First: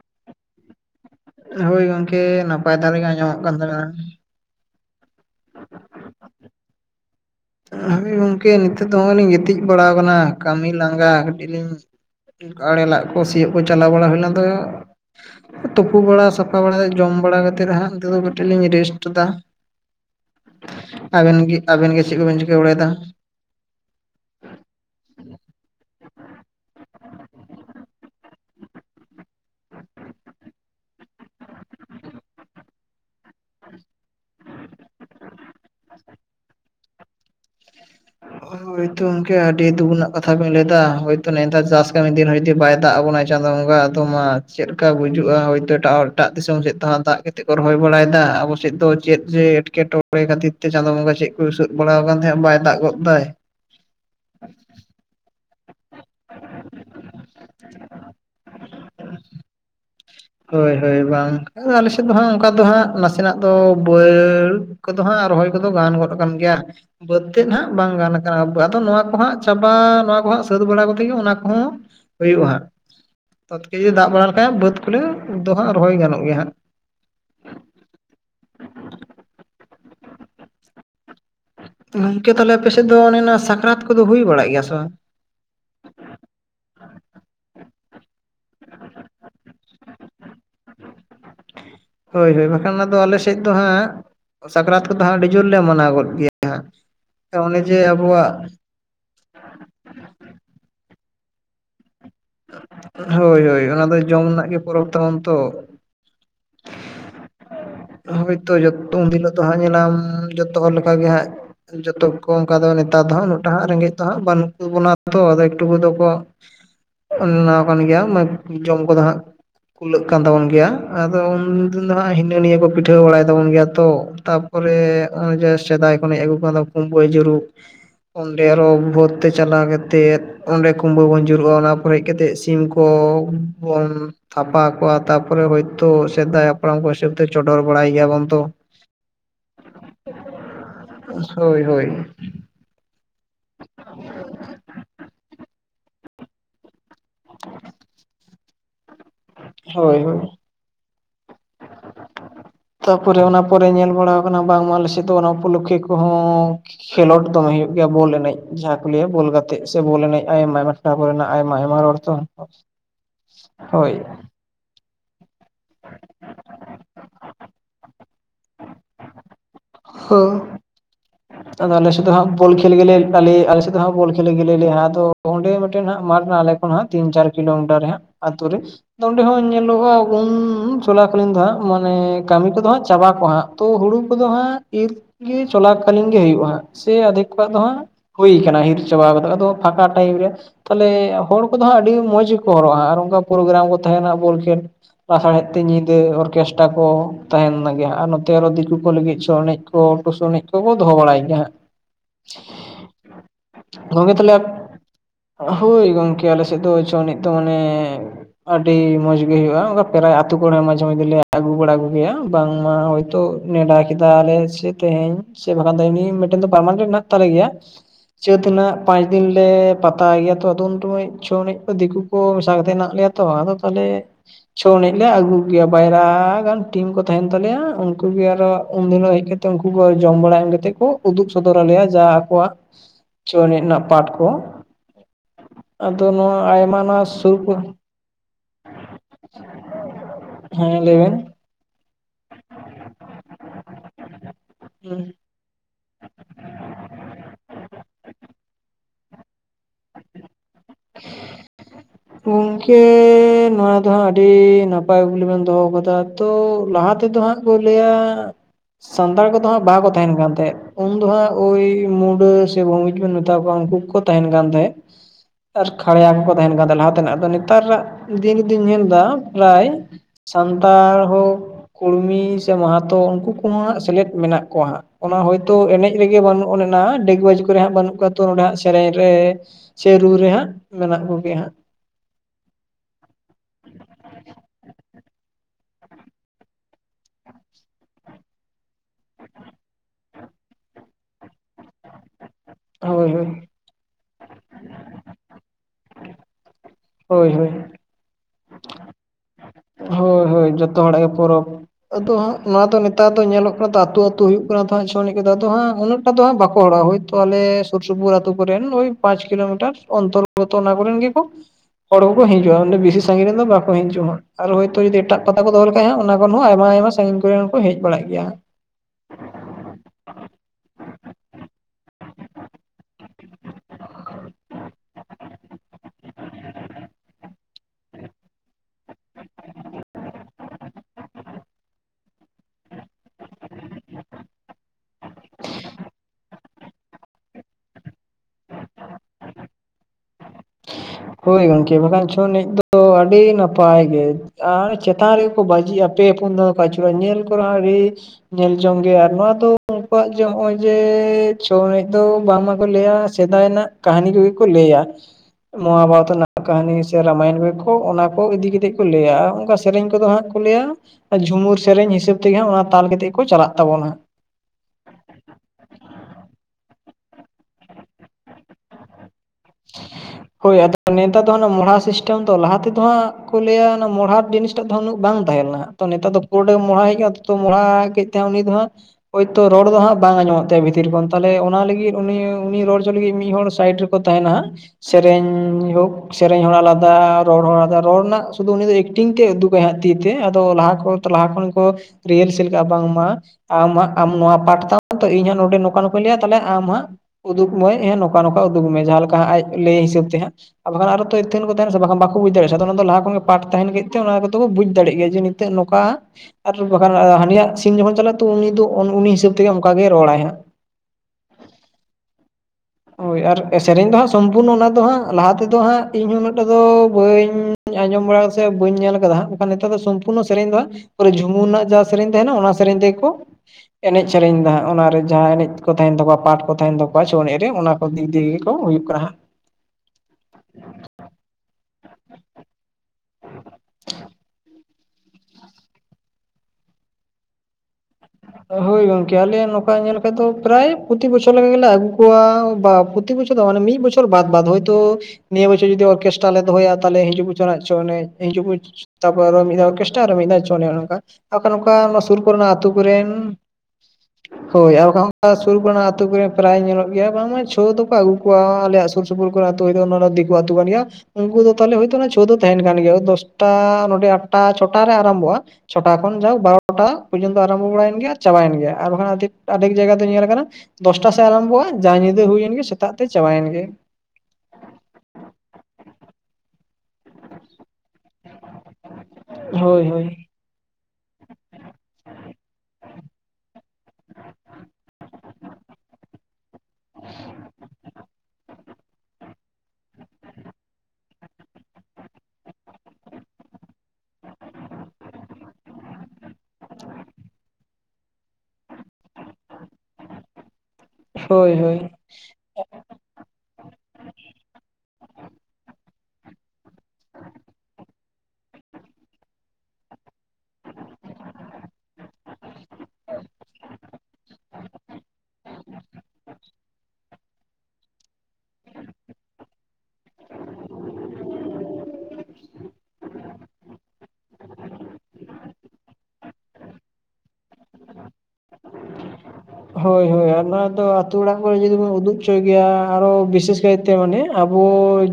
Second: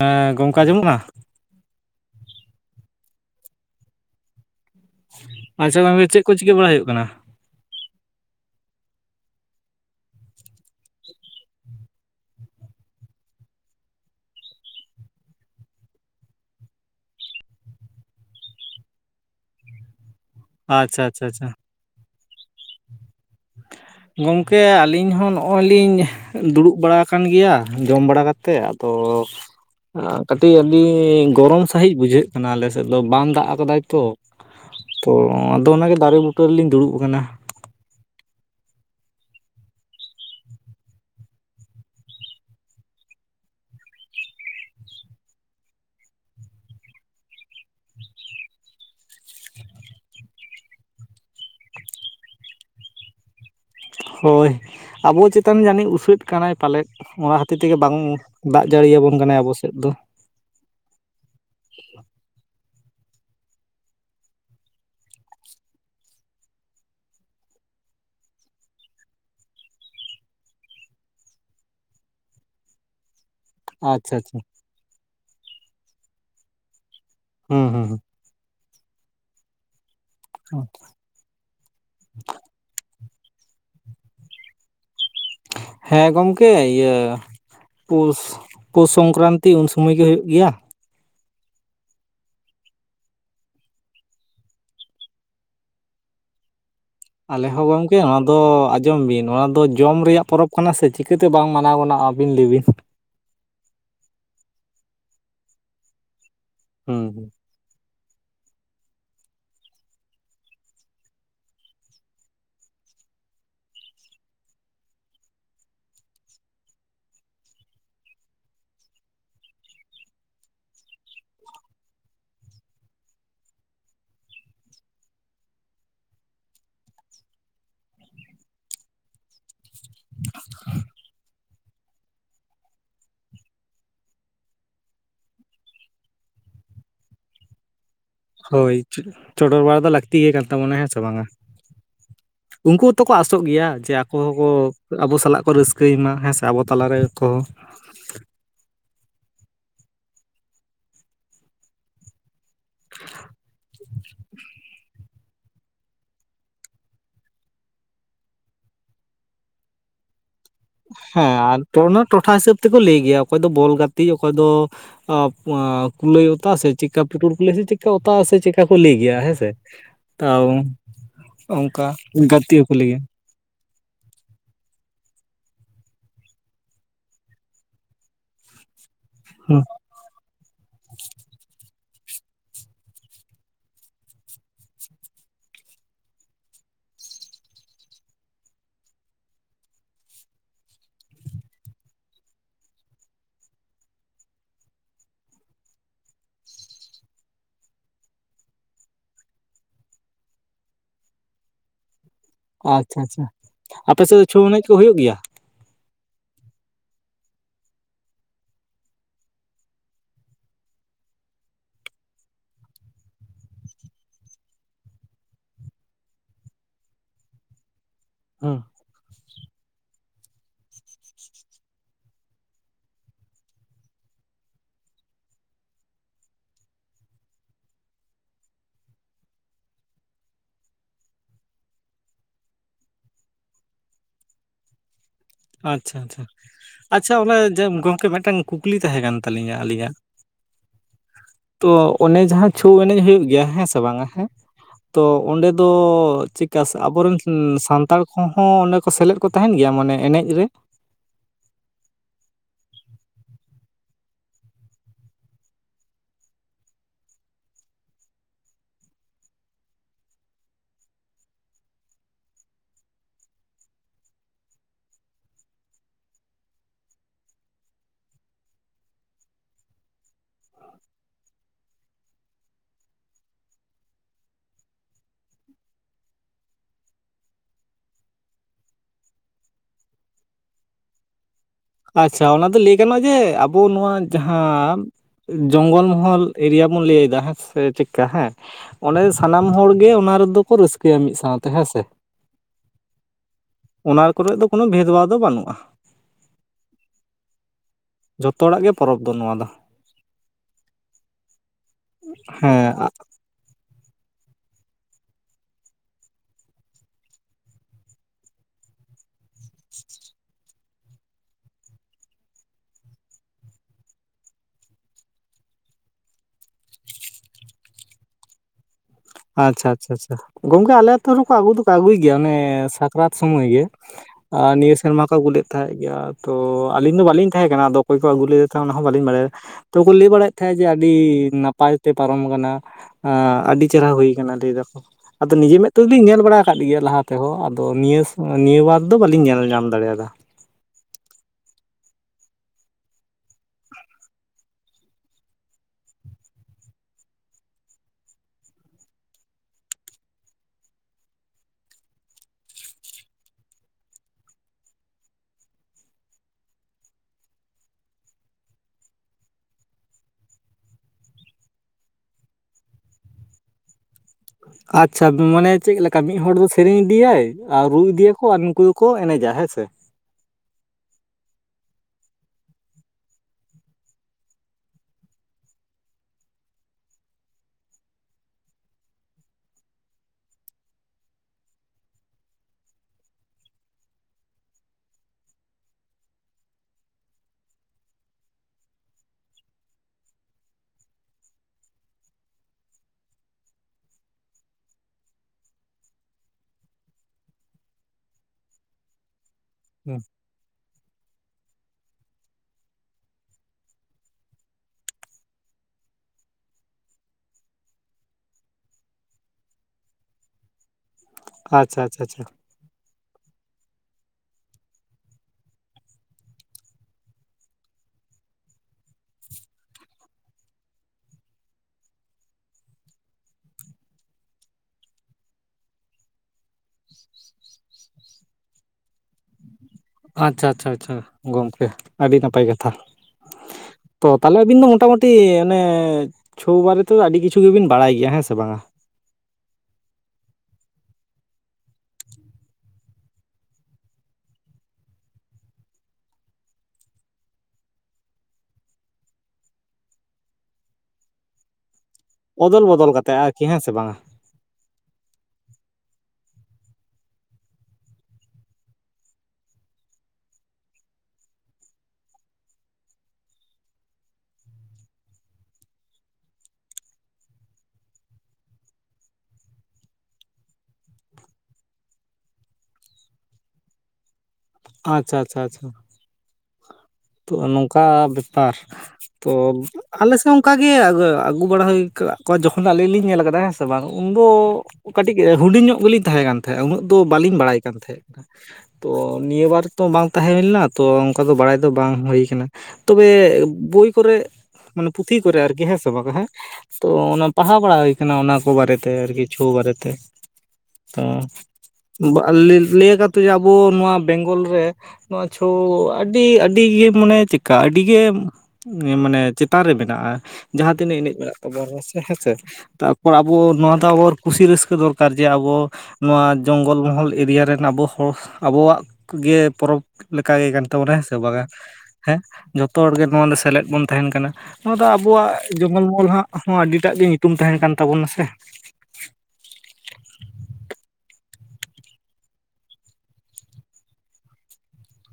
ᱦᱮᱸ ᱜᱚᱝᱠᱮ ᱟᱡᱚᱢᱚᱜ ᱠᱟᱱᱟ? ᱦᱳᱭ ᱜᱚᱝᱠᱮ ᱱᱟᱯᱟᱭ ᱫᱷᱟᱨᱟ ᱜᱮ ᱟᱸᱡᱚᱢᱚᱜ ᱠᱟᱱ ᱛᱟᱵᱮᱱᱟ᱾ ᱟᱪᱪᱷᱟ ᱜᱚᱝᱠᱮ ᱪᱮᱫ ᱠᱚ ᱪᱤᱠᱟᱹ ᱵᱟᱲᱟᱭ ᱦᱩᱭᱩᱜ ᱠᱟᱱᱟ? ᱦᱩᱭ ᱜᱚᱝᱠᱮ ᱱᱤᱛᱚᱜ ᱫᱚ ᱱᱚᱭ ᱞᱤᱧ ᱜᱤᱛᱤᱡ ᱵᱟᱲᱟᱟᱣ ᱠᱟᱱᱟ ᱠᱟᱹᱢᱤ ᱞᱟᱸᱜᱟ ᱠᱟᱹᱴᱤᱡ ᱞᱤᱧ ᱟᱲᱮ ᱞᱟᱜ ᱠᱚ ᱥᱤᱭᱟ ᱠᱚ ᱪᱟᱞᱟᱣ ᱵᱟᱲᱟ ᱦᱩᱭ ᱞᱮᱱ ᱛᱚ, ᱛᱩᱯᱩ ᱵᱟᱲᱟ ᱥᱟᱯᱷᱟ ᱵᱟᱲᱟ ᱡᱚᱢ ᱵᱟᱲᱟᱛᱮᱫ ᱦᱟᱸᱜ ᱱᱤᱛ ᱫᱚ ᱠᱟᱹᱴᱤᱡ ᱞᱤᱧ ᱨᱮᱥᱴ ᱫᱟ᱾ [unintelligible] ᱟᱪᱪᱷᱟ ᱟᱪᱪᱷᱟ ᱟᱵᱮᱱ ᱟᱪᱪᱷᱟ ᱜᱮ ᱟᱵᱮᱱ ᱜᱮ ᱪᱮᱫ ᱠᱚᱵᱮᱱ ᱪᱤᱠᱟᱹ ᱵᱟᱲᱟᱹᱭᱫᱟ? ᱜᱚᱝᱠᱮ ᱟᱹᱞᱤᱧ ᱦᱚᱸ ᱱᱚᱜᱼᱚᱭ ᱞᱤᱧ ᱫᱩᱲᱩᱵ ᱵᱟᱲᱟ ᱟᱠᱟᱱ ᱜᱮᱭᱟ ᱡᱚᱢ ᱵᱟᱲᱟ ᱠᱟᱛᱮᱫ, ᱟᱫᱚ ᱠᱟᱹᱴᱤᱡ ᱟᱹᱰᱤ ᱜᱚᱨᱚᱢ ᱥᱟᱦᱤᱡ ᱵᱩᱡᱷᱟᱹᱜ ᱠᱟᱱᱟ ᱟᱞᱮ ᱥᱮᱫ ᱫᱚ ᱵᱟᱝ ᱫᱟᱜ ᱟᱠᱟᱫᱟᱭ ᱛᱚ। ᱛᱚ ᱟᱫᱚ ᱚᱱᱟᱜᱮ ᱫᱟᱨᱮ ᱵᱩᱴᱟᱹ ᱨᱮᱞᱤᱧ ᱫᱩᱲᱩᱵ ᱠᱟᱱᱟ। [unintelligible] ᱦᱳᱭᱛᱚ ᱜᱚᱝᱠᱮ ᱟᱹᱰᱤ ᱫᱩᱠᱷ ᱨᱮᱱᱟᱜ ᱠᱟᱛᱷᱟ ᱵᱤᱱ ᱞᱟᱹᱭᱟ ᱦᱚᱭᱛᱚ ᱱᱮᱛᱟᱨ ᱪᱟᱥ ᱠᱟᱹᱢᱤ ᱫᱤᱱ ᱡᱩᱫᱤ ᱵᱟᱭ ᱫᱟᱜ ᱟᱵᱚᱱᱟ ᱪᱟᱸᱫ ᱵᱚᱸᱜᱟ ᱾ ᱟᱫᱚ ᱪᱮᱫ ᱞᱮᱠᱟ ᱵᱩᱡᱩᱜᱼᱟ ᱦᱭᱛᱳ ᱮᱴᱟᱜ ᱫᱤᱥᱚᱢ ᱥᱮᱫ ᱛᱮᱦᱚᱸ ᱫᱟᱜ। ᱛᱮ ᱠᱚ ᱨᱚᱦᱚᱭ ᱵᱟᱲᱟᱭᱮᱫᱟ ᱟᱵᱚ ᱥᱮᱫ ᱫᱚ ᱪᱮᱫ ᱡᱮ ᱮᱴᱠᱮᱴᱚᱬᱮ ᱠᱷᱟᱹᱛᱤᱨ ᱛᱮ ᱪᱟᱸᱫᱳ ᱵᱚᱸᱜᱟ ᱪᱮᱫ ᱩᱥᱟᱹᱫ ᱵᱟᱲᱟ ᱟᱠᱟᱱ ᱛᱟᱦᱮᱸᱼᱟ ᱵᱟᱭ ᱫᱟᱜ ᱜᱚᱫ ᱫᱟᱭ। ᱦᱳᱭ ᱟᱵᱚ ᱪᱮᱛᱟᱱ ᱡᱟᱹᱱᱤᱡ ᱩᱥᱟᱹᱫ ᱠᱟᱱᱟᱭ ᱯᱟᱞᱮᱫ ᱚᱱᱟ ᱠᱷᱟᱹ ᱠᱷᱟᱛᱤᱨ ᱛᱮᱜᱮ ᱵᱟᱝ ᱫᱟᱜ ᱡᱟᱹᱲᱤᱭᱟ ᱵᱚᱱ ᱠᱟᱱᱟ ᱟᱵᱚ ᱥᱮᱫ ᱫᱚ। ᱦᱳᱭ ᱦᱳᱭ ᱵᱟᱝ। ᱟᱞᱮ ᱥᱮᱫ ᱫᱚ ᱦᱟᱸᱜ ᱚᱱᱠᱟ ᱫᱚ ᱦᱟᱸᱜ ᱱᱟᱥᱮ ᱱᱟᱜ ᱫᱚ ᱵᱟᱹᱟᱹᱲ ᱠᱚᱫᱚ ᱦᱟᱸᱜ ᱨᱚᱦᱚᱭ ᱠᱚᱫᱚ ᱜᱟᱱ ᱜᱚᱫ ᱟᱠᱟᱱ ᱜᱮᱭᱟ। ᱵᱟᱹᱫᱽ ᱛᱮᱫ ᱦᱟᱸᱜ ᱵᱟᱝ ᱜᱟᱱ ᱠᱟᱱᱟ ᱟᱫᱚ ᱱᱚᱣᱟ ᱠᱚᱦᱟᱸᱜ ᱪᱟᱵᱟ ᱱᱚᱣᱟ ᱠᱚᱦᱟᱜ ᱥᱟᱹᱛ ᱵᱟᱲᱟ ᱠᱟᱛᱮ ᱜᱮ ᱚᱱᱟ ᱠᱚᱦᱚᱸ ᱦᱩᱭᱩᱜᱼᱟ, ᱛᱚᱛᱠᱮ ᱡᱩᱫᱤ ᱫᱟᱜ ᱟᱪᱪᱷᱟ ᱵᱟᱲᱟ ᱟᱪᱪᱷᱟ ᱞᱮᱠᱷᱟᱡ ᱵᱟᱹᱫᱽ [unintelligible] ᱫᱚ ᱦᱟᱸᱜ ᱨᱚᱦᱚᱭ ᱜᱟᱱᱚᱜ ᱜᱮᱭᱟ ᱦᱟᱸᱜ। ᱦᱩᱸ ᱦᱩᱸ ᱦᱩᱸ᱾ [unintelligible] ᱜᱚᱝᱠᱮ ᱛᱟᱦᱚᱞᱮ ᱟᱯᱮ ᱥᱮᱫ ᱫᱚ ᱚᱱᱮ ᱚᱱᱟ ᱥᱟᱠᱨᱟᱛ ᱠᱚᱫᱚ ᱦᱩᱭ ᱵᱟᱲᱟᱜ ᱜᱮᱭᱟ ᱥᱮ ᱵᱟᱝ? ᱦᱮᱸ ᱜᱚᱝᱠᱮ ᱤᱭᱟᱹ ᱯᱳᱥ ᱯᱳᱥ ᱥᱚᱝᱠᱨᱟᱱᱛᱤ ᱩᱱ ᱥᱩᱢᱚᱭ ᱜᱮ ᱦᱩᱭᱩᱜ ᱜᱮᱭᱟ। ᱦᱳᱭ ᱦᱳᱭ ᱵᱟᱠᱷᱟᱱ ᱚᱱᱟ ᱫᱚ ᱟᱞᱮ ᱥᱮᱫ ᱫᱚ ᱦᱟᱸᱜ ᱥᱟᱠᱨᱟᱛ ᱠᱚᱫᱚ ᱦᱟᱸᱜ ᱟᱹᱰᱤ ᱡᱳᱨᱞᱮ ᱢᱟᱱᱟᱣ ᱜᱚᱫ ᱜᱮᱭᱟ ᱦᱟᱜ। ᱟᱞᱮ ᱦᱚᱸ ᱜᱚᱝᱠᱮ ᱱᱚᱣᱟ ᱫᱚ ᱟᱸᱡᱚᱢ ᱵᱤᱱ ᱱᱚᱣᱟ ᱫᱚ ᱡᱚᱢ ᱨᱮᱭᱟᱜ ᱯᱚᱨᱚᱵᱽ ᱠᱟᱱᱟ ᱥᱮ ᱪᱤᱠᱟᱹᱛᱮ ᱵᱟᱝ ᱢᱟᱱᱟᱣ ᱜᱟᱚᱜ-ᱟᱹᱵᱤᱱ ᱞᱟᱹᱭ ᱵᱤᱱ? ᱦᱳᱭ ᱦᱳᱭ ᱚᱱᱟ ᱫᱚ ᱡᱚᱢ ᱨᱮᱱᱟᱜ ᱜᱮ ᱯᱚᱨᱚᱵᱽ ᱛᱟᱵᱚᱱ ᱛᱚ᱾ ᱦᱩᱸ ᱦᱩᱸ᱾ ᱦᱳᱭᱛᱚ ᱡᱚᱛᱚ ᱩᱱ ᱦᱤᱞᱳᱜ ᱫᱚ ᱦᱟᱸᱜ ᱧᱮᱞᱟᱢ ᱡᱚᱛᱚ ᱦᱚᱲ ᱞᱮᱠᱟᱜᱮ ᱦᱟᱸᱜ ᱡᱚᱛᱚ ᱠᱚ ᱚᱝᱠᱟ ᱫᱚ ᱱᱮᱛᱟᱨ ᱫᱚ ᱦᱟᱸᱜ ᱩᱱᱟᱹᱜᱴᱟ ᱨᱮᱸᱜᱮᱡ ᱫᱚ ᱦᱟᱸᱜ ᱵᱟᱹᱱᱩᱜ ᱛᱟᱵᱚᱱᱟ ᱛᱚ᱾ ᱟᱫᱚ ᱮᱠᱴᱩ ᱠᱚᱫᱚ ᱠᱚ ᱵᱮᱱᱟᱣ ᱟᱠᱟᱱ ᱜᱮᱭᱟ, ᱢᱟ ᱡᱚᱢ ᱠᱚᱫᱚ ᱦᱟᱸᱜ ᱠᱩᱞᱟᱹᱜ ᱠᱟᱱ ᱛᱟᱵᱚᱱ ᱜᱮᱭᱟ᱾ ᱟᱫᱚ ᱩᱱᱫᱤᱱ ᱫᱚ ᱦᱟᱸᱜ ᱦᱤᱱᱟᱹ ᱱᱤᱭᱟᱹ ᱠᱚ ᱯᱤᱴᱷᱟᱹ ᱵᱟᱲᱟᱭ ᱛᱟᱵᱚᱱ ᱜᱮᱭᱟ ᱛᱚ᱾ ᱛᱟᱯᱚᱨᱮ ᱢᱟᱦᱟᱸ ᱥᱮᱫᱟᱭ ᱠᱷᱚᱱ ᱦᱮᱡ ᱟᱹᱜᱩ ᱠᱟᱱᱟ ᱚᱱᱟᱫᱚ ᱠᱩᱢᱵᱟᱹ ᱡᱩᱨᱩᱜ᱾ ᱚᱸᱰᱮ ᱟᱨᱚ ᱵᱷᱤᱨ ᱛᱮ ᱪᱟᱞᱟᱣ ᱠᱟᱛᱮᱫ᱾ ᱚᱸᱰᱮ ᱠᱩᱢᱵᱟᱹ ᱵᱚᱱ ᱡᱩᱨᱩᱜᱼᱟ ᱚᱱᱟ ᱯᱚᱨᱮ ᱦᱮᱡ ᱠᱟᱛᱮ ᱥᱤᱢ ᱠᱚ ᱵᱚᱱ ᱛᱷᱟᱯᱟ ᱟᱠᱚᱣᱟ᱾ ᱛᱟᱯᱚᱨᱮ ᱦᱳᱭᱛᱳ ᱥᱮᱫᱟᱭ ᱦᱟᱯᱲᱟᱢ ᱠᱚ ᱦᱤᱥᱟᱹᱵᱽ ᱛᱮ ᱪᱚᱰᱚᱨ ᱵᱟᱲᱟᱭ ᱜᱮᱭᱟᱵᱚᱱ᱾ ᱛᱚ ᱦᱳᱭ, ᱪᱚᱰᱚᱨ ᱵᱟᱲᱟ ᱫᱚ ᱞᱟᱹᱠᱛᱤ ᱜᱮ ᱠᱟᱱ ᱛᱟᱵᱚᱱᱟ ᱦᱮᱸ ᱥᱮ ᱵᱟᱝᱟ᱾ ᱦᱳᱭ ᱦᱳᱭ ᱩᱝᱠᱩ ᱦᱚᱸᱛᱚᱠᱚ ᱟᱥᱚᱜ ᱜᱮᱭᱟ ᱡᱮ ᱟᱠᱚ ᱦᱚᱸᱠᱚ ᱟᱵᱚ ᱥᱟᱞᱟᱜ ᱠᱚ ᱨᱟᱹᱥᱠᱟᱹᱭ ᱢᱟ ᱦᱮᱸ ᱥᱮ ᱟᱵᱚ ᱛᱟᱞᱟᱨᱮ᱾ ᱛᱚ ᱦᱳᱭ ᱦᱳᱭ᱾ ᱛᱟᱨᱯᱚᱨᱮ ᱚᱱᱟ ᱯᱚᱨᱮ ᱧᱮᱞ ᱵᱟᱲᱟᱣ ᱠᱟᱱᱟ ᱵᱟᱝᱢᱟ ᱟᱞᱮᱥᱮᱫ ᱫᱚ ᱚᱱᱟ ᱩᱯᱚᱞᱚᱠᱠᱷᱮ ᱠᱚᱦᱚᱸ ᱠᱷᱮᱞᱳᱸᱰ ᱫᱚᱢᱮ ᱦᱩᱭᱩᱜ ᱜᱮᱭᱟ ᱵᱚᱞ ᱮᱱᱮᱡ ᱡᱟᱦᱟᱸ ᱠᱚ ᱞᱟᱹᱭᱟ ᱵᱚᱞ ᱜᱟᱛᱮᱜ ᱥᱮ ᱵᱚᱞ ᱮᱱᱮᱡ ᱟᱭᱢᱟ ᱟᱭᱢᱟ᱾ ᱴᱚᱴᱷᱟ ᱠᱚᱨᱮᱱᱟᱜ ᱦᱮᱸ ᱟᱭᱢᱟ ᱟᱨ ᱟᱭᱢᱟ ᱛᱚ ᱨᱚᱲ ᱚᱱᱟ ᱴᱚᱴᱷᱟ ᱦᱤᱥᱟᱹᱵ ᱛᱮᱠᱚ ᱞᱟᱹᱭ ᱜᱮᱭᱟ ᱚᱠᱚᱭ ᱫᱚ ᱵᱚᱞ ᱦᱳᱭ ᱜᱟᱛᱮᱜ, ᱚᱠᱚᱭ ᱫᱚ ᱟᱸᱻ ᱠᱩᱞᱟᱹᱭ ᱚᱛᱟ ᱥᱮ ᱪᱮᱫᱠᱟ ᱯᱩᱴᱩᱨ ᱠᱩᱞᱟᱹᱭ ᱥᱮ ᱪᱮᱫᱠᱟ ᱚᱛᱟ ᱥᱮ ᱚᱝᱠᱟ ᱠᱚ ᱞᱟᱹᱭ ᱜᱮᱭᱟ ᱦᱮᱸ ᱥᱮ ᱦᱚᱸ ᱛᱟᱣ ᱚᱝᱠᱟ ᱜᱟᱛᱮ ᱦᱚᱸ ᱠᱚ ᱞᱟᱹᱭ ᱜᱮᱭᱟ᱾ ᱵᱟᱝᱜᱮ, ᱟᱞᱮ ᱥᱮᱫ ᱫᱚ ᱦᱟᱸᱜ ᱵᱚᱞ ᱠᱷᱮᱹᱞ ᱜᱮᱞᱮ ᱞᱟᱹᱭᱟ ᱦᱟᱸᱜ᱾ ᱟᱫᱚ ᱚᱸᱰᱮ ᱢᱤᱫᱴᱮᱱ ᱦᱟᱸᱜ ᱢᱟᱴ ᱢᱮᱱᱟᱜ-ᱟ ᱟᱞᱮ ᱠᱷᱚᱱ ᱦᱟᱸᱜ ᱛᱤᱱ ᱪᱟᱨ ᱠᱤᱞᱳᱢᱤᱴᱟᱨ ᱨᱮ ᱦᱟᱸᱜ᱾ ᱟᱛᱩᱨᱮ᱾ ᱱᱚᱸᱰᱮ ᱦᱚᱸ ᱦᱩᱸ ᱧᱮᱞᱚᱜᱼᱟ ᱩᱱ ᱪᱚᱞᱟᱠᱟᱞᱤᱱ ᱫᱚ ᱦᱟᱸᱜ ᱢᱟᱱᱮ ᱠᱟᱹᱢᱤ ᱠᱚᱫᱚ ᱦᱟᱸᱜ ᱪᱟᱵᱟ ᱠᱚ ᱦᱟᱸᱜ᱾ ᱛᱚ ᱦᱩᱲᱩ ᱠᱚᱫᱚ ᱦᱟᱸᱜ ᱤᱨ ᱜᱮ ᱪᱚᱞᱟᱠᱟᱞᱤᱱ ᱜᱮ ᱦᱩᱭᱩᱜᱼᱟ ᱦᱟᱸᱜ, ᱥᱮ ᱟᱫᱷᱮᱠ ᱠᱚᱣᱟᱜ ᱫᱚ ᱦᱟᱸᱜ ᱦᱩᱭ ᱠᱟᱱᱟ ᱤᱨ ᱪᱟᱵᱟ ᱠᱟᱫᱟ ᱠᱚ, ᱟᱫᱚ ᱯᱷᱟᱸᱠᱟ ᱴᱟᱭᱤᱢ ᱨᱮ᱾ ᱛᱟᱦᱞᱮ ᱦᱚᱲ ᱠᱚᱫᱚ ᱦᱟᱸᱜ ᱟᱹᱰᱤ ᱢᱚᱸᱡᱽ ᱜᱮᱠᱚ ᱦᱚᱨᱚᱜᱼᱟ ᱟᱨ ᱚᱱᱠᱟ ᱯᱨᱳᱜᱨᱟᱢ ᱠᱚ ᱛᱟᱦᱮᱱᱟ ᱵᱚᱞ ᱠᱷᱮᱹᱞ᱾ ᱞᱟᱥᱟᱬᱦᱮᱫ ᱛᱮ ᱧᱤᱫᱟᱹ ᱚᱨᱠᱮᱥᱴᱨᱟ ᱠᱚ ᱛᱟᱸᱦᱮᱱᱱᱟ ᱜᱮ ᱦᱟᱸᱜ᱾ ᱟᱨ ᱱᱚᱛᱮ ᱟᱨᱚ ᱫᱤᱠᱩ ᱠᱚ ᱞᱟᱹᱜᱤᱫ ᱪᱷᱳ ᱮᱱᱮᱡ ᱠᱚ ᱴᱩᱥᱩ ᱮᱱᱮᱡ ᱠᱚᱠᱚ ᱫᱚᱦᱚ ᱵᱟᱲᱟᱭ ᱜᱮᱭᱟ ᱦᱟᱸᱜ᱾ ᱟᱪᱷᱟ ᱟᱪᱷᱟ᱾ ᱟᱯᱮ ᱜᱚᱝᱠᱮ ᱥᱮᱫ ᱫᱚ ᱛᱟᱦᱚᱞᱮ ᱪᱷᱳ ᱮᱱᱮᱡ ᱠᱚ ᱦᱩᱭᱩᱜ ᱜᱮᱭᱟ? ᱦᱳᱭ ᱜᱚᱝᱠᱮ ᱟᱞᱮ ᱥᱮᱫ ᱫᱚ ᱪᱷᱳ ᱮᱱᱤᱡ ᱫᱚ ᱢᱟᱱᱮ ᱟᱹᱰᱤ ᱢᱚᱸᱡᱽᱜᱮ ᱦᱩᱭᱩᱜᱼᱟ᱾ ᱚᱱᱠᱟ ᱯᱮᱨᱟᱭ ᱟᱹᱛᱩ ᱠᱚᱨᱮ ᱢᱟᱡᱷᱮ ᱢᱟᱡᱷᱮ ᱞᱮ ᱟᱹᱜᱩ ᱵᱟᱲᱟ ᱠᱚᱜᱮᱭᱟ᱾ ᱵᱟᱝ ᱢᱟ ᱦᱚᱭᱛᱳ ᱱᱮᱰᱟ ᱠᱮᱫᱟ ᱞᱮ ᱥᱮ ᱛᱮᱦᱮᱧ ᱥᱮ ᱵᱟᱠᱷᱟᱱ ᱫᱚ ᱮᱢᱱᱤ ᱢᱤᱫᱴᱮᱱ ᱫᱚ ᱯᱟᱨᱢᱟᱱᱮᱱᱴ ᱢᱮᱱᱟᱜ ᱛᱟᱞᱮ ᱜᱮᱭᱟ᱾ ᱪᱟᱹᱛ ᱦᱩᱸ ᱨᱮᱱᱟᱜ ᱯᱟᱸᱪ ᱫᱤᱱ ᱞᱮ ᱯᱟᱛᱟᱭ ᱜᱮᱭᱟ ᱛᱚ ᱟᱫᱚ ᱩᱱ ᱥᱚᱢᱚᱭ ᱪᱷᱳ ᱮᱱᱮᱡ ᱠᱚ, ᱫᱤᱠᱩ ᱠᱚ ᱢᱮᱥᱟ ᱠᱟᱛᱮᱫ ᱦᱮᱱᱟᱜ ᱞᱮᱭᱟ ᱛᱚ ᱟᱫᱚ ᱛᱟᱦᱞᱮ ᱪᱷᱳ ᱮᱱᱮᱡ ᱞᱮ ᱟᱹᱜᱩ ᱜᱮᱭᱟ ᱵᱟᱭᱨᱟ ᱜᱟᱱ ᱴᱤᱢ ᱠᱚ ᱛᱟᱸᱦᱮᱱ᱾ ᱛᱟᱞᱮᱭᱟ ᱩᱱᱠᱩ ᱜᱮ ᱟᱨᱚ ᱩᱱ ᱫᱤᱱ ᱦᱤᱞᱳᱜ ᱦᱮᱡ ᱠᱟᱛᱮ ᱩᱱᱠᱩ ᱠᱚ ᱡᱚᱢ ᱵᱟᱲᱟ ᱮᱢ ᱠᱟᱛᱮ ᱠᱚ ᱩᱫᱩᱜ ᱥᱚᱫᱚᱨ ᱟᱞᱮᱭᱟ ᱡᱟ ᱠᱟᱣᱟ ᱪᱷᱳ ᱮᱱᱮᱡ ᱨᱮᱱᱟᱜ ᱯᱟᱴ ᱠᱚ ᱟᱪᱷᱟ ᱟᱫᱚ ᱟᱪᱷᱟ᱾ ᱱᱚᱣᱟ ᱟᱭᱢᱟ ᱱᱚᱣᱟ ᱟᱪᱷᱟ ᱥᱩᱨ ᱚᱱᱟ ᱠᱚ ᱡᱚᱵ ᱜᱚᱝᱠᱮ ᱢᱤᱫᱴᱟᱝ ᱠᱩᱠᱞᱤ ᱛᱟᱦᱮᱸ ᱠᱟᱱ ᱛᱟᱹᱞᱤᱧᱟ ᱟᱹᱞᱤᱧᱟᱜ᱾ ᱦᱮᱸ ᱞᱟᱹᱭ ᱵᱮᱱ᱾ ᱛᱚ ᱚᱱᱮ ᱡᱟᱦᱟᱸ ᱪᱷᱳ ᱮᱱᱮᱡ ᱦᱩᱭᱩᱜ ᱜᱮᱭᱟ ᱦᱮᱸ ᱥᱮ ᱵᱟᱝᱟ ᱦᱮᱸ᱾ ᱛᱚ ᱚᱸᱰᱮ ᱫᱚ ᱪᱮᱠᱟ ᱟᱵᱚᱨᱮᱱ ᱥᱟᱱᱛᱟᱲ ᱠᱚᱦᱚᱸ ᱚᱸᱰᱮ ᱠᱚ ᱥᱮᱞᱮᱫ ᱠᱚ ᱛᱟᱦᱮᱱ ᱜᱮᱭᱟ ᱢᱟᱱᱮ ᱮᱱᱮᱡ? ᱨᱮ? [inaudible] ᱜᱚᱝᱠᱮ ᱱᱚᱣᱟ ᱫᱚᱦᱟᱸᱜ ᱟᱹᱰᱤ ᱱᱟᱯᱟᱭ ᱠᱩᱠᱞᱤ ᱵᱮᱱ ᱫᱚᱦᱚ ᱟᱠᱟᱫᱟ᱾ ᱛᱚ ᱞᱟᱦᱟ ᱛᱮᱫᱚ ᱦᱟᱸᱜ ᱠᱚ ᱞᱟᱹᱭᱟ ᱥᱟᱱᱛᱟᱲ ᱠᱚᱫᱚ ᱦᱟᱸᱜ ᱵᱟᱠᱚ ᱛᱟᱸᱦᱮᱱ ᱠᱟᱱ ᱛᱟᱦᱮᱸᱫ᱾ ᱩᱱ ᱫᱚ ᱦᱟᱸᱜ ᱳᱭ ᱢᱩᱰᱟᱹ ᱥᱮ ᱵᱷᱩᱢᱤᱡ ᱵᱮᱱ ᱢᱮᱛᱟ ᱠᱚᱣᱟ ᱩᱱᱠᱩ ᱠᱚ ᱠᱚ ᱛᱟᱦᱮᱱ ᱠᱟᱱ ᱛᱟᱦᱮᱸᱫ᱾ ᱟᱨ ᱠᱷᱟᱲᱭᱟ ᱠᱚᱠᱚ ᱛᱟᱦᱮᱱ ᱠᱟᱱ ᱛᱟᱦᱮᱸ ᱞᱟᱦᱟ ᱛᱮᱱᱟᱜ ᱟᱫᱚ ᱱᱮᱛᱟ ᱨᱟᱜ ᱫᱤᱱ ᱨᱮ ᱫᱚᱧ ᱧᱮᱞ ᱮᱫᱟ ᱯᱨᱟᱭᱼᱼ ᱥᱟᱱᱛᱟᱲ ᱦᱳ ᱠᱚᱲᱢᱤ ᱥᱮ ᱢᱟᱦᱟᱛᱚ ᱩᱱᱠᱩ ᱠᱚᱦᱚᱸ ᱦᱟᱸᱜ ᱥᱮᱞᱮᱫ ᱢᱮᱱᱟᱜ ᱠᱚᱣᱟ ᱦᱟᱸᱜ᱾ ᱚᱱᱟ ᱦᱚᱭᱛᱳ ᱮᱱᱮᱡ ᱨᱮᱜᱮ ᱵᱟᱹᱱᱩᱜᱟ ᱚᱱᱮ ᱚᱱᱟ ᱰᱮᱜᱚᱡ ᱠᱚᱨᱮ ᱦᱟᱸᱜ ᱵᱟᱹᱱᱩᱜ ᱠᱚᱣᱟ ᱛᱚ ᱱᱚᱸᱰᱮ ᱦᱟᱸ ᱥᱮᱨᱮᱧ ᱨᱮ᱾ ᱥᱮ ᱨᱩ ᱨᱮ ᱦᱟᱸᱜ ᱢᱮᱱᱟᱜ ᱠᱚ ᱜᱮᱭᱟ ᱦᱟᱸᱜ᱾ ᱟᱪᱪᱷᱟ ᱚᱱᱟ ᱫᱚ ᱞᱟᱹᱭ ᱜᱟᱱᱚᱜᱼᱟ, ᱡᱮ ᱟᱵᱚ ᱱᱚᱣᱟ ᱡᱟᱦᱟᱸᱼᱼ ᱡᱚᱝᱜᱚᱞ ᱢᱚᱦᱚᱞ ᱮᱨᱤᱭᱟ ᱵᱚᱱ ᱞᱟᱹᱭ ᱮᱫᱟ ᱦᱮᱸ ᱥᱮ ᱪᱮᱠᱠᱟ ᱦᱮᱸ᱾ ᱚᱱᱰᱮ ᱥᱟᱱᱟᱢ ᱦᱚᱲ ᱜᱮ ᱚᱱᱟ ᱨᱮᱫᱚ ᱠᱚ ᱨᱟᱹᱥᱠᱟᱹᱭᱟ ᱢᱤᱫ ᱥᱟᱶᱛᱮ ᱦᱮᱸ ᱥᱮ᱾ ᱦᱚᱭ ᱦᱚᱭ᱾ ᱚᱱᱟ ᱠᱚᱨᱮᱜ ᱫᱚ ᱠᱚᱱᱚ ᱵᱷᱮᱫ ᱵᱷᱟᱵᱽ ᱫᱚ ᱵᱟᱹᱱᱩᱜᱼᱟ᱾ ᱦᱳᱭ ᱦᱳᱭ᱾ ᱡᱚᱛᱚ ᱦᱚᱲᱟᱜ ᱜᱮ ᱯᱚᱨᱚᱵᱽ ᱫᱚ ᱱᱚᱣᱟ ᱫᱚ᱾ ᱦᱳᱭ ᱦᱳᱭ ᱡᱚᱛᱚ ᱦᱚᱲᱟᱜ ᱜᱮ ᱯᱚᱨᱚᱵᱽ ᱟᱫᱚ ᱦᱟᱸᱜ ᱱᱚᱣᱟ ᱦᱮᱸ ᱫᱚ ᱱᱮᱛᱟᱨ ᱫᱚ ᱧᱮᱞᱚᱜ ᱼᱼ ᱟᱹᱛᱩ ᱟᱹᱛᱩ ᱦᱩᱭᱩᱜ ᱠᱟᱱᱟ ᱛᱚ ᱪᱷᱳ ᱮᱱᱮᱡ ᱠᱚᱫᱚ ᱟᱫᱚ ᱦᱟᱸᱜ ᱩᱱᱟᱹᱜᱴᱟ ᱫᱚ ᱦᱟᱸᱜ ᱵᱟᱠᱚ ᱦᱚᱲᱟᱜᱼᱟ, ᱦᱳᱭ ᱛᱚ ᱟᱞᱮ ᱥᱩᱨ ᱥᱩᱯᱩᱨ ᱟᱛᱩ ᱠᱚᱨᱮᱱ ᱳᱭᱼᱼ ᱯᱟᱸᱪ ᱠᱤᱞᱳᱢᱤᱴᱟᱨ ᱚᱱᱛᱚᱨᱜᱚᱛᱼᱼ ᱜᱚᱛᱚ ᱚᱱᱟ ᱠᱚᱨᱮᱱ ᱜᱮᱠᱚ ᱦᱚᱲ ᱠᱚ ᱠᱚ ᱦᱤᱡᱩᱜᱼᱟ, ᱟᱱᱮ ᱵᱮᱥᱤ ᱥᱟᱺᱜᱤᱧ ᱨᱮᱱ ᱫᱚ ᱵᱟᱠᱚ ᱦᱤᱡᱩᱜᱼᱟ ᱦᱟᱜ ᱾ ᱟᱨ ᱦᱚᱭᱛᱚ ᱡᱩᱫᱤ ᱮᱴᱟᱜ ᱯᱟᱛᱟ ᱠᱚ ᱫᱚᱦᱚ ᱞᱮᱠᱷᱟᱡ ᱦᱟᱸᱜ‌ ᱚᱱᱟ ᱠᱷᱚᱱ ᱦᱚᱸ ᱟᱭᱢᱟ ᱟᱭᱢᱟ ᱥᱟᱺᱜᱤᱧ ᱠᱚᱨᱮᱱ ᱠᱚ ᱠᱚ ᱦᱮᱡ ᱵᱟᱲᱟᱜ ᱜᱮᱭᱟ᱾ ᱟᱪᱪᱷᱟ ᱟᱪᱪᱷᱟ ᱟᱪᱪᱷᱟ ᱜᱚᱝᱠᱮ ᱟᱞᱮ ᱟᱹᱛᱩ ᱨᱮᱦᱚᱸ ᱠᱚ ᱟᱹᱜᱩ ᱫᱚᱠᱚ ᱟᱹᱜᱩᱭ ᱜᱮᱭᱟ ᱚᱱᱮ ᱥᱟᱠᱨᱟᱛ ᱥᱚᱢᱚᱭ ᱜᱮ᱾ ᱟ ᱱᱤᱭᱟᱹ ᱥᱮᱨᱢᱟᱠᱚ ᱟᱹᱜᱩ ᱞᱮᱫ ᱛᱟᱦᱮᱸᱫ ᱜᱮᱭᱟ ᱛᱚ ᱟᱞᱤᱧ ᱫᱚ ᱵᱟᱞᱤᱧ ᱛᱟᱦᱮᱸ ᱠᱟᱱᱟ ᱟᱫᱚ ᱚᱠᱚᱭ ᱠᱚ ᱟᱜᱩ ᱞᱮᱫ᱾ ᱛᱚ ᱚᱱᱟ ᱦᱚᱸ ᱵᱟᱞᱤᱧ ᱵᱟᱲᱟᱭᱟ ᱛᱚ ᱠᱚ ᱞᱟᱹᱭ ᱵᱟᱲᱟᱭᱮᱫ ᱛᱟᱦᱮᱸᱜ ᱡᱮ ᱟᱹᱰᱤ ᱱᱟᱯᱟᱭ ᱛᱮ ᱯᱟᱨᱚᱢ ᱠᱟᱱᱟ᱾ ᱟ ᱟᱰᱤ ᱪᱮᱦᱨᱟ ᱦᱩᱭ ᱠᱟᱱᱟ ᱞᱟᱹᱭ ᱫᱟᱠᱚ᱾ ᱟᱫᱚ ᱱᱤᱡᱮ ᱢᱮᱫ ᱛᱮᱫᱚᱧ ᱧᱮᱞ ᱵᱟᱲᱟ ᱠᱟᱫ ᱜᱮᱭᱟ ᱞᱟᱦᱟ ᱛᱮᱦᱚᱸ ᱟᱫᱚ ᱱᱤᱭᱟᱹ ᱥᱩᱢᱟᱹ ᱱᱤᱭᱟᱹ ᱵᱟᱨ ᱫᱚ ᱵᱟᱞᱤᱧ ᱧᱮᱞ ᱧᱟᱢ ᱫᱟᱲᱮᱭᱟᱫᱟ᱾ ᱦᱳᱭ ᱜᱚᱢᱠᱮ ᱵᱟᱠᱷᱟᱱ ᱪᱷᱳ ᱮᱱᱮᱡ ᱫᱚ ᱟᱹᱰᱤ ᱱᱟᱯᱟᱭ ᱜᱮ᱾ ᱟᱨ ᱪᱮᱛᱟᱱ ᱨᱮᱜᱮ ᱠᱚ ᱵᱟᱡᱤᱜᱼᱟ ᱯᱮ ᱯᱩᱱ ᱫᱷᱟᱹᱣ ᱠᱚ ᱟᱹᱪᱩᱨᱚᱜᱼᱟ ᱧᱮᱞ ᱠᱚᱨᱮ ᱦᱚᱸ ᱟᱹᱰᱤᱼᱼ ᱧᱮᱞ ᱡᱚᱝ ᱜᱮ ᱟᱨ ᱱᱚᱣᱟ ᱫᱚ ᱩᱱᱠᱩᱣᱟᱜ ᱡᱮ ᱱᱚᱜᱼᱚᱭ ᱡᱮ ᱪᱷᱚ ᱮᱱᱮᱡ ᱫᱚ ᱵᱟᱝᱢᱟ ᱠᱚ ᱞᱟᱹᱭᱟᱼᱼ ᱥᱮᱫᱟᱭ ᱨᱮᱱᱟᱜ ᱠᱟᱹᱦᱱᱤ ᱠᱚᱜᱮ ᱠᱚ ᱞᱟᱹᱭᱟ᱾ ᱢᱚᱦᱟᱵᱟᱨᱚᱛ ᱨᱮᱱᱟᱜ ᱠᱟᱹᱦᱱᱤ ᱥᱮ ᱨᱟᱢᱟᱭᱚᱱ ᱠᱚᱜᱮ ᱠᱚ ᱚᱱᱟ ᱠᱚ ᱤᱫᱤ ᱠᱟᱛᱮᱜ ᱜᱮ ᱠᱚ ᱞᱟᱹᱭᱟ, ᱚᱱᱠᱟ ᱥᱮᱨᱮᱧ ᱠᱚᱫᱚ ᱦᱟᱸᱜ᱾ ᱞᱟᱹᱭᱟ ᱡᱷᱩᱢᱩᱨ ᱥᱮᱨᱮᱧ ᱦᱤᱥᱟᱹᱵ ᱛᱮᱜᱮ ᱦᱟᱸᱜ ᱚᱱᱟ ᱛᱟᱞ ᱠᱟᱛᱮᱜ ᱜᱮᱠᱚ ᱪᱟᱞᱟᱜ ᱛᱟᱵᱚᱱᱟ᱾ ᱟᱪᱪᱷᱟ, ᱢᱟᱱᱮ ᱪᱮᱜ ᱞᱮᱠᱟ ᱢᱤᱫ ᱦᱚᱲ ᱫᱚ ᱥᱮᱨᱮᱧ ᱤᱫᱤᱭᱟᱭ ᱟᱨ ᱨᱩ ᱤᱫᱤᱭᱟᱠᱚ ᱟᱨ ᱱᱩᱠᱩ ᱫᱚᱼᱼ ᱠᱚ ᱮᱱᱮᱡᱟ ᱦᱮᱸ ᱥᱮ᱾ ᱦᱳᱭ ᱟᱫᱚ ᱱᱮᱛᱟᱨ ᱫᱚ ᱚᱱᱟ ᱢᱚᱲᱦᱟ ᱥᱤᱥᱴᱮᱢ ᱛᱚ ᱞᱟᱦᱟ ᱛᱮᱫᱚ ᱦᱟᱸᱜ ᱠᱚ ᱞᱟᱹᱭᱟ ᱚᱱᱟ ᱢᱚᱲᱦᱟ ᱡᱤᱱᱤᱥᱴᱟᱜ ᱫᱚ ᱩᱱᱟᱹᱜ ᱵᱟᱝ ᱛᱟᱦᱮᱸ ᱞᱮᱱᱟ ᱦᱟᱸᱜ᱾ ᱛᱚ ᱱᱮᱛᱟᱨ ᱫᱚ ᱯᱩᱨᱟᱹ ᱢᱚᱲᱦᱟ ᱦᱮᱡ ᱟᱠᱟᱱᱟ ᱛᱚ ᱢᱚᱦᱲᱟ ᱠᱮᱫ ᱛᱟᱭᱟ ᱩᱱᱤ ᱫᱚ ᱦᱟᱸᱜ ᱦᱳᱭᱛᱳ ᱨᱚᱲ ᱫᱚ ᱦᱟᱸᱜ ᱵᱟᱝ ᱟᱸᱡᱚᱢᱚᱜ ᱛᱟᱭᱟ ᱵᱷᱤᱛᱤᱨ ᱠᱷᱚᱱ ᱛᱟᱦᱚᱞᱮ ᱚᱱᱟ ᱞᱟᱹᱜᱤᱫ ᱩᱱᱤ ᱩᱱᱤ ᱨᱚᱲ ᱦᱚᱪᱚ ᱞᱟᱹᱜᱤᱫ ᱢᱤᱫ ᱦᱚᱲᱚᱲ ᱥᱟᱭᱤᱴ ᱨᱮᱠᱚᱼᱼ ᱛᱟᱦᱮᱸᱱᱟ ᱦᱟᱜ ᱥᱮᱨᱮᱧ ᱦᱳᱠ᱾ ᱥᱮᱨᱮᱧ ᱦᱚᱲ ᱟᱞᱟᱫᱟ, ᱨᱚᱲ ᱦᱚᱲ ᱟᱞᱟᱫᱟ, ᱨᱚᱲ ᱨᱮᱱᱟᱜ ᱥᱩᱫᱷᱩ ᱩᱱᱤ ᱫᱚ ᱮᱠᱴᱤᱝ ᱛᱮᱫ ᱩᱫᱩᱜᱟᱭ ᱦᱟᱸᱜ ᱛᱤ ᱛᱮ ᱟᱫᱚ ᱞᱟᱦᱟ ᱠᱷᱚᱱᱼᱼ ᱛᱚ ᱞᱟᱦᱟ ᱠᱷᱚᱱ ᱜᱮᱠᱚ ᱨᱤᱭᱮᱞ ᱥᱮᱞ ᱠᱟᱜᱼᱟ, ᱵᱟᱝᱢᱟ᱾ ᱟᱢ ᱦᱟᱸᱜ ᱟᱢ ᱱᱚᱣᱟ ᱯᱟᱴᱷ ᱛᱟᱢ ᱛᱚ ᱤᱧ ᱦᱟᱸᱜ ᱱᱚᱰᱮ ᱱᱚᱝᱠᱟ ᱱᱚᱝ ᱠᱟᱧ ᱞᱟᱹᱭᱟ ᱛᱟᱦᱚᱞᱮ ᱟᱢ ᱦᱟᱸᱜ ᱩᱫᱩᱜᱢᱟᱹᱭ ᱦᱮ ᱱᱚᱝᱠᱟ ᱱᱚᱝᱠᱟ ᱩᱫᱩᱜ ᱢᱮ ᱡᱟᱦᱟᱸ ᱞᱮᱠᱟ ᱟᱡ ᱞᱟᱹᱭ ᱦᱤᱥᱟᱹᱵ ᱛᱮ ᱦᱟᱸᱜ᱾ ᱵᱟᱠᱷᱟᱱ ᱟᱨᱚ ᱛᱚ ᱤᱛᱷᱟᱹᱱ ᱠᱚ ᱛᱟᱦᱮᱱᱟ ᱥᱮ ᱵᱟᱠᱷᱟᱱ ᱵᱟᱠᱚ ᱵᱩᱡᱽ ᱫᱟᱲᱮᱭᱟᱜᱼᱟ, ᱟᱫᱚ ᱚᱱᱟᱫᱚ ᱞᱟᱦᱟ ᱠᱷᱚᱱ ᱜᱮ ᱯᱟᱴ ᱛᱟᱦᱮᱱ ᱠᱮᱛ ᱛᱮ ᱚᱱᱟ ᱠᱚᱫᱚ ᱵᱩᱡᱽ ᱫᱟᱲᱮᱜ ᱜᱮᱭᱟ ᱢᱮ ᱱᱤᱛᱼᱼ ᱛᱮᱜ ᱱᱚᱠᱟᱼᱼ ᱟᱨ ᱵᱟᱠᱷᱟᱱ ᱦᱟᱱᱤᱭᱟᱜ ᱥᱤᱱ ᱡᱚᱠᱷᱚᱱ ᱪᱟᱞᱟᱜᱼᱟ, ᱛᱚ ᱩᱱᱤ ᱫᱚ ᱩᱱᱤ ᱦᱤᱥᱟᱹᱵᱽ ᱛᱮᱜᱮ ᱚᱱᱠᱟ ᱜᱮ ᱨᱚᱲᱟᱭ ᱦᱟᱸᱜ᱾ ᱟᱪᱪᱷᱟ ᱟᱪᱪᱷᱟ ᱟᱪᱪᱷᱟ᱾ ᱦᱳᱭ ᱟᱨ ᱥᱮᱨᱮᱧ ᱫᱚ ᱦᱟᱸᱜ ᱥᱚᱢᱯᱩᱨᱱᱚ ᱚᱱᱟ ᱫᱚ ᱦᱟᱸᱜ ᱞᱟᱦᱟ ᱛᱮᱫᱚ ᱦᱟᱸᱜ ᱤᱧᱦᱚᱸ ᱩᱱᱟᱹᱜ ᱴᱟ ᱫᱚ ᱵᱟᱹᱧ ᱵᱟᱹᱧ ᱟᱸᱡᱚᱢ ᱵᱟᱲᱟ ᱠᱟᱫᱟ ᱥᱮ ᱵᱟᱹᱧ ᱧᱮᱞ ᱟᱠᱟᱫᱟ ᱱᱮᱛᱟᱨ ᱫᱚ ᱥᱚᱢᱯᱩᱨᱱᱚ ᱥᱮᱨᱮᱧ ᱫᱚ ᱦᱟᱜᱼᱼ ᱯᱩᱨᱟᱹ ᱡᱷᱩᱢᱩᱨ ᱨᱮᱱᱟᱜ ᱡᱟᱦᱟᱸ ᱥᱮᱨᱮᱧ ᱛᱟᱦᱮ‍‍ᱸᱱᱟ ᱚᱱᱟ ᱥᱮᱨᱮᱧ ᱛᱮᱜᱮ ᱠᱚᱼᱼ ᱮᱱᱮᱡ ᱥᱮᱨᱮᱧ ᱮᱫᱟ ᱚᱱᱟᱨᱮ ᱡᱟᱦᱟᱸ ᱮᱱᱮᱡ ᱠᱚ ᱛᱟᱦᱮᱱ ᱛᱟᱠᱚᱣᱟ ᱯᱟᱴ ᱠᱚ ᱛᱟᱦᱮᱱ ᱛᱟᱠᱚᱣᱟ ᱪᱷᱳ ᱮᱱᱮᱡ ᱾ ᱚᱱᱟ ᱠᱚ ᱫᱤᱠ ᱫᱤᱭᱮ ᱜᱮᱠᱚ ᱦᱩᱭᱩᱜ ᱠᱟᱱᱟ ᱦᱟᱸᱜ [unintelligible] ᱟᱪᱪᱷᱟ ᱟᱪᱪᱷᱟ ᱟᱪᱪᱷᱟ ᱜᱚᱝᱠᱮ, ᱟᱹᱰᱤ ᱱᱟᱯᱟᱭ ᱠᱟᱛᱷᱟ ᱾ ᱛᱚ ᱛᱟᱦᱞᱮ ᱟᱹᱵᱤᱱ ᱫᱚ ᱢᱚᱴᱟᱢᱩᱴᱤ ᱚᱱᱮ ᱪᱷᱚ ᱵᱟᱨᱮᱼᱼ ᱛᱚ ᱟᱹᱰᱤ ᱠᱤᱪᱷᱩ ᱜᱮᱵᱤᱱ ᱵᱟᱲᱟᱭ ᱜᱮᱭᱟ ᱦᱮᱸ ᱥᱮ ᱵᱟᱝᱟ ᱾ ᱠᱮᱭᱟ ᱞᱮ ᱟᱞᱮ ᱱᱚᱝᱠᱟ ᱧᱮᱞ ᱠᱷᱟᱱ ᱫᱚ ᱯᱨᱟᱭ ᱯᱨᱚᱛᱤ ᱵᱚᱪᱷᱚᱨ ᱞᱮᱠᱟ ᱜᱮᱞᱮ ᱟᱹᱜᱩ ᱠᱚᱣᱟ, ᱵᱟ ᱯᱨᱚᱛᱤ ᱵᱚᱪᱷᱚᱨ ᱫᱚ ᱢᱟᱱᱮ ᱢᱤᱫ ᱵᱚᱪᱷᱚᱨᱼᱼ ᱵᱟᱫ ᱵᱟᱫ ᱦᱚᱭᱛᱚ ᱱᱤᱭᱟᱹ ᱵᱚᱪᱷᱚᱨ ᱡᱚᱫᱤ ᱚᱨᱠᱮᱥᱴᱨᱟ ᱞᱮ ᱫᱚᱦᱚᱭᱟ, ᱛᱟᱦᱚᱞᱮ ᱦᱤᱡᱩᱜ ᱵᱚᱪᱷᱚᱨ ᱪᱷᱳ ᱮᱱᱮᱡ ᱦᱤᱡᱼᱼ ᱛᱟᱯᱚᱨ ᱟᱨ ᱢᱤᱫ ᱫᱷᱟᱣ ᱚᱨᱠᱮᱥᱴᱟ ᱟᱨ ᱢᱤᱫ ᱫᱷᱟᱣ ᱪᱷᱳ ᱮᱱᱮᱡ ᱱᱚᱠᱟ ᱟᱨ ᱵᱟᱝᱠᱷᱟᱱ ᱱᱚᱝᱠᱟ ᱥᱩᱨᱼᱼ ᱠᱚᱱᱟ ᱚᱫᱚᱞ ᱟᱛᱩ ᱵᱚᱫᱚᱞ ᱠᱚᱨᱮᱱᱼᱼ ᱠᱟᱛᱮ ᱟᱨᱠᱤ ᱦᱮᱸ ᱥᱮ ᱵᱟᱝᱟ? ᱦᱳᱭ ᱟᱨ ᱵᱟᱠᱷᱟᱱ ᱥᱩᱨ ᱠᱚᱨᱮᱱᱟ ᱟᱹᱛᱩ ᱠᱚᱨᱮ ᱯᱨᱟᱭ ᱧᱮᱞᱚᱜ ᱜᱮᱭᱟ ᱵᱟᱝᱢᱟ ᱪᱷᱚ ᱫᱚᱠᱚ ᱟᱹᱜᱩᱼᱼ ᱠᱚ ᱟᱞᱮ ᱥᱩᱨ ᱥᱩᱯᱩᱨ ᱠᱚ ᱟᱛᱩ ᱚᱱᱟ ᱫᱤᱠᱩ ᱟᱛᱩ ᱠᱟᱱ ᱜᱮᱭᱟ ᱾ ᱩᱱᱠᱩ ᱫᱚ ᱛᱟᱦᱚᱞᱮ ᱦᱳᱭ ᱛᱚ ᱪᱷᱳ ᱫᱚ ᱛᱟᱦᱮᱱ ᱠᱟᱱ ᱜᱮᱭᱟ, ᱫᱚᱥᱴᱟ ᱱᱚᱰᱮ ᱟᱴᱴᱟ ᱪᱷᱚᱴᱟ ᱨᱮ ᱟᱨᱟᱢᱵᱚᱜᱼᱟ ᱾ ᱪᱷᱚᱴᱟ ᱠᱷᱚᱱ ᱡᱟᱦᱚᱜ ᱵᱟᱨᱚᱴᱟ ᱯᱚᱨᱡᱚᱱᱼᱼ ᱟᱨᱟᱢᱵᱚ ᱵᱟᱲᱟᱭᱮᱱ ᱜᱮᱭᱟ ᱟᱨ ᱪᱟᱵᱟᱭᱮᱱ ᱜᱮᱭᱟ ᱾ ᱟᱨ ᱵᱟᱠᱷᱟᱱ ᱟᱫᱷᱮᱠ, ᱟᱫᱷᱮᱠ ᱡᱟᱭᱜᱟ ᱫᱚ ᱧᱮᱞ ᱟᱠᱟᱱᱟᱼᱼ ᱫᱚᱥᱴᱟ ᱥᱮᱫ ᱟᱨᱟᱢᱵᱚᱜᱼᱟ ᱡᱟ ᱧᱤᱫᱟᱹ ᱦᱩᱭᱮᱱ ᱜᱮ ᱥᱮᱛᱟᱜ ᱛᱮ ᱪᱟᱵᱟᱭᱮᱱ ᱜᱮ ᱾ ᱟᱪᱪᱷᱟ, ᱟᱪᱪᱷᱟ, ᱟᱪᱪᱷᱟ, ᱛᱚ ᱱᱚᱝᱠᱟᱼᱼ ᱵᱮᱯᱟᱨ ᱛᱚ ᱦᱳᱭ ᱦᱳᱭ ᱟᱞᱮ ᱥᱮᱫᱼᱼ ᱚᱱᱠᱟᱜ ᱜᱮ ᱟᱹᱜᱩ ᱵᱟᱲᱟ ᱦᱩᱭ ᱟᱠᱟᱜ ᱠᱚᱣᱟ, ᱡᱚᱠᱷᱚᱱ ᱫᱚ ᱟᱞᱤᱧ ᱞᱤᱧ ᱧᱮᱞ ᱟᱠᱟᱫᱟ ᱦᱮᱸ ᱥᱮ ᱵᱟᱝ ᱩᱱᱫᱚᱼᱼ ᱠᱟᱹᱴᱤᱡ ᱦᱩᱰᱤᱧ ᱧᱚᱜ ᱜᱮᱞᱤᱧ ᱛᱟᱦᱮᱸ ᱠᱟᱱ ᱛᱟᱦᱮᱼᱟ, ᱩᱱᱟᱹᱜ ᱫᱚ ᱵᱟᱞᱤᱧ ᱵᱟᱲᱟᱭ ᱠᱟᱱ ᱛᱟᱦᱮᱸ ᱠᱟᱱᱟ ᱛᱚᱼᱼ ᱱᱤᱭᱟᱹ ᱵᱟᱨ ᱛᱚ ᱵᱟᱝ ᱛᱟᱦᱮᱸ ᱞᱮᱱᱟ ᱛᱚ ᱚᱱᱠᱟ ᱫᱚ ᱵᱟᱲᱟᱭ ᱫᱚ ᱵᱟᱝ ᱦᱩᱭ ᱟᱠᱟᱱᱟ ᱾ ᱛᱚᱵᱮ ᱵᱳᱭ ᱠᱚᱨᱮ ᱚᱱᱮ ᱯᱩᱛᱷᱤ ᱠᱚᱨᱮ ᱟᱨᱠᱤ ᱦᱮᱸ ᱥᱮ ᱵᱟᱝ ᱦᱮᱸᱼᱼ ᱛᱚ ᱚᱱᱟ ᱯᱟᱲᱦᱟᱣ ᱵᱟᱲᱟ ᱦᱩᱭ ᱠᱟᱱᱟ ᱚᱱᱟ ᱠᱚ ᱵᱟᱨᱮ ᱛᱮ ᱟᱨᱠᱤ ᱪᱷᱳ ᱵᱟᱨᱮᱛᱮ ᱾ ᱛᱚ ᱦᱳᱭ ᱦᱳᱭ ᱵᱟ ᱞᱟᱹᱭ ᱞᱟ, ᱭ ᱠᱟᱛᱮ ᱡᱮ ᱟᱵᱚ ᱱᱚᱣᱟᱼᱼ ᱵᱮᱝᱜᱚᱞ ᱨᱮ ᱱᱚᱣᱟ ᱪᱷᱚ ᱟᱹᱰᱤ ᱟᱹᱰᱤ ᱤᱭᱟᱹ ᱢᱟᱱᱮ ᱪᱤᱠᱟ ᱟᱹᱰᱤ ᱜᱮᱼᱼ ᱢᱟᱱᱮ ᱪᱮᱛᱟᱱ ᱨᱮ ᱢᱮᱱᱟᱜᱼᱟ, ᱡᱟᱦᱟᱸ ᱛᱤᱱᱟᱹᱜ ᱮᱱᱮᱡ ᱢᱮᱱᱟᱜ ᱛᱟᱵᱚᱱᱟ ᱦᱮᱸᱥᱮ ᱾ ᱛᱟᱨᱯᱚᱨ ᱟᱵᱚ ᱱᱚᱣᱟ ᱫᱚ ᱟᱵᱚ ᱠᱩᱥᱤ ᱨᱟᱹᱥᱠᱟᱹ ᱫᱚᱨᱠᱟᱨ ᱡᱮ ᱟᱵᱚᱼᱼ ᱱᱚᱣᱟ ᱡᱚᱝᱜᱚᱞ ᱢᱚᱦᱚᱞ ᱮᱨᱤᱭᱟ ᱨᱮᱱ ᱟᱵᱚ ᱦᱚᱲ ᱟᱵᱚᱣᱟᱜᱼᱼ ᱜᱮ ᱯᱚᱨᱚᱵᱽ ᱞᱮᱠᱟ ᱜᱮ ᱠᱟᱱ ᱛᱟᱵᱚᱱᱟ ᱦᱮᱸ ᱥᱮ ᱵᱟᱝᱟ ᱾ ᱦᱮᱸ ᱡᱚᱛᱚ ᱦᱚᱲ ᱜᱮ ᱱᱚᱣᱟ ᱫᱚ ᱥᱮᱞᱮᱫ ᱵᱚᱱ ᱛᱟᱦᱮᱱ ᱠᱟᱱᱟ, ᱱᱚᱣᱟ ᱫᱚ ᱟᱵᱚᱣᱟᱜ ᱡᱚᱝᱜᱚᱞ ᱢᱚᱦᱚᱞ ᱦᱟᱸᱜᱼᱼ ᱱᱚᱣᱟ ᱟᱹᱰᱤ ᱴᱟᱜ ᱜᱮ ᱧᱩᱛᱩᱢ ᱛᱟᱦᱮ ᱠᱟᱱ ᱛᱟᱵᱚᱱᱟ ᱥᱮ ᱾ ᱦᱳᱭ ᱦᱳᱭ ᱟᱨ ᱱᱚᱣᱟ ᱫᱚ ᱟᱛᱩ ᱚᱲᱟᱜ ᱠᱚᱨᱮ ᱡᱩᱫᱤ ᱵᱚᱱ ᱩᱫᱩᱜ ᱦᱚᱪᱚᱭ ᱜᱮᱭᱟ ᱟᱨᱚ ᱵᱤᱥᱮᱥ ᱠᱟᱭᱛᱮᱼᱼ ᱛᱮ ᱢᱟᱱᱮ ᱟᱵᱚ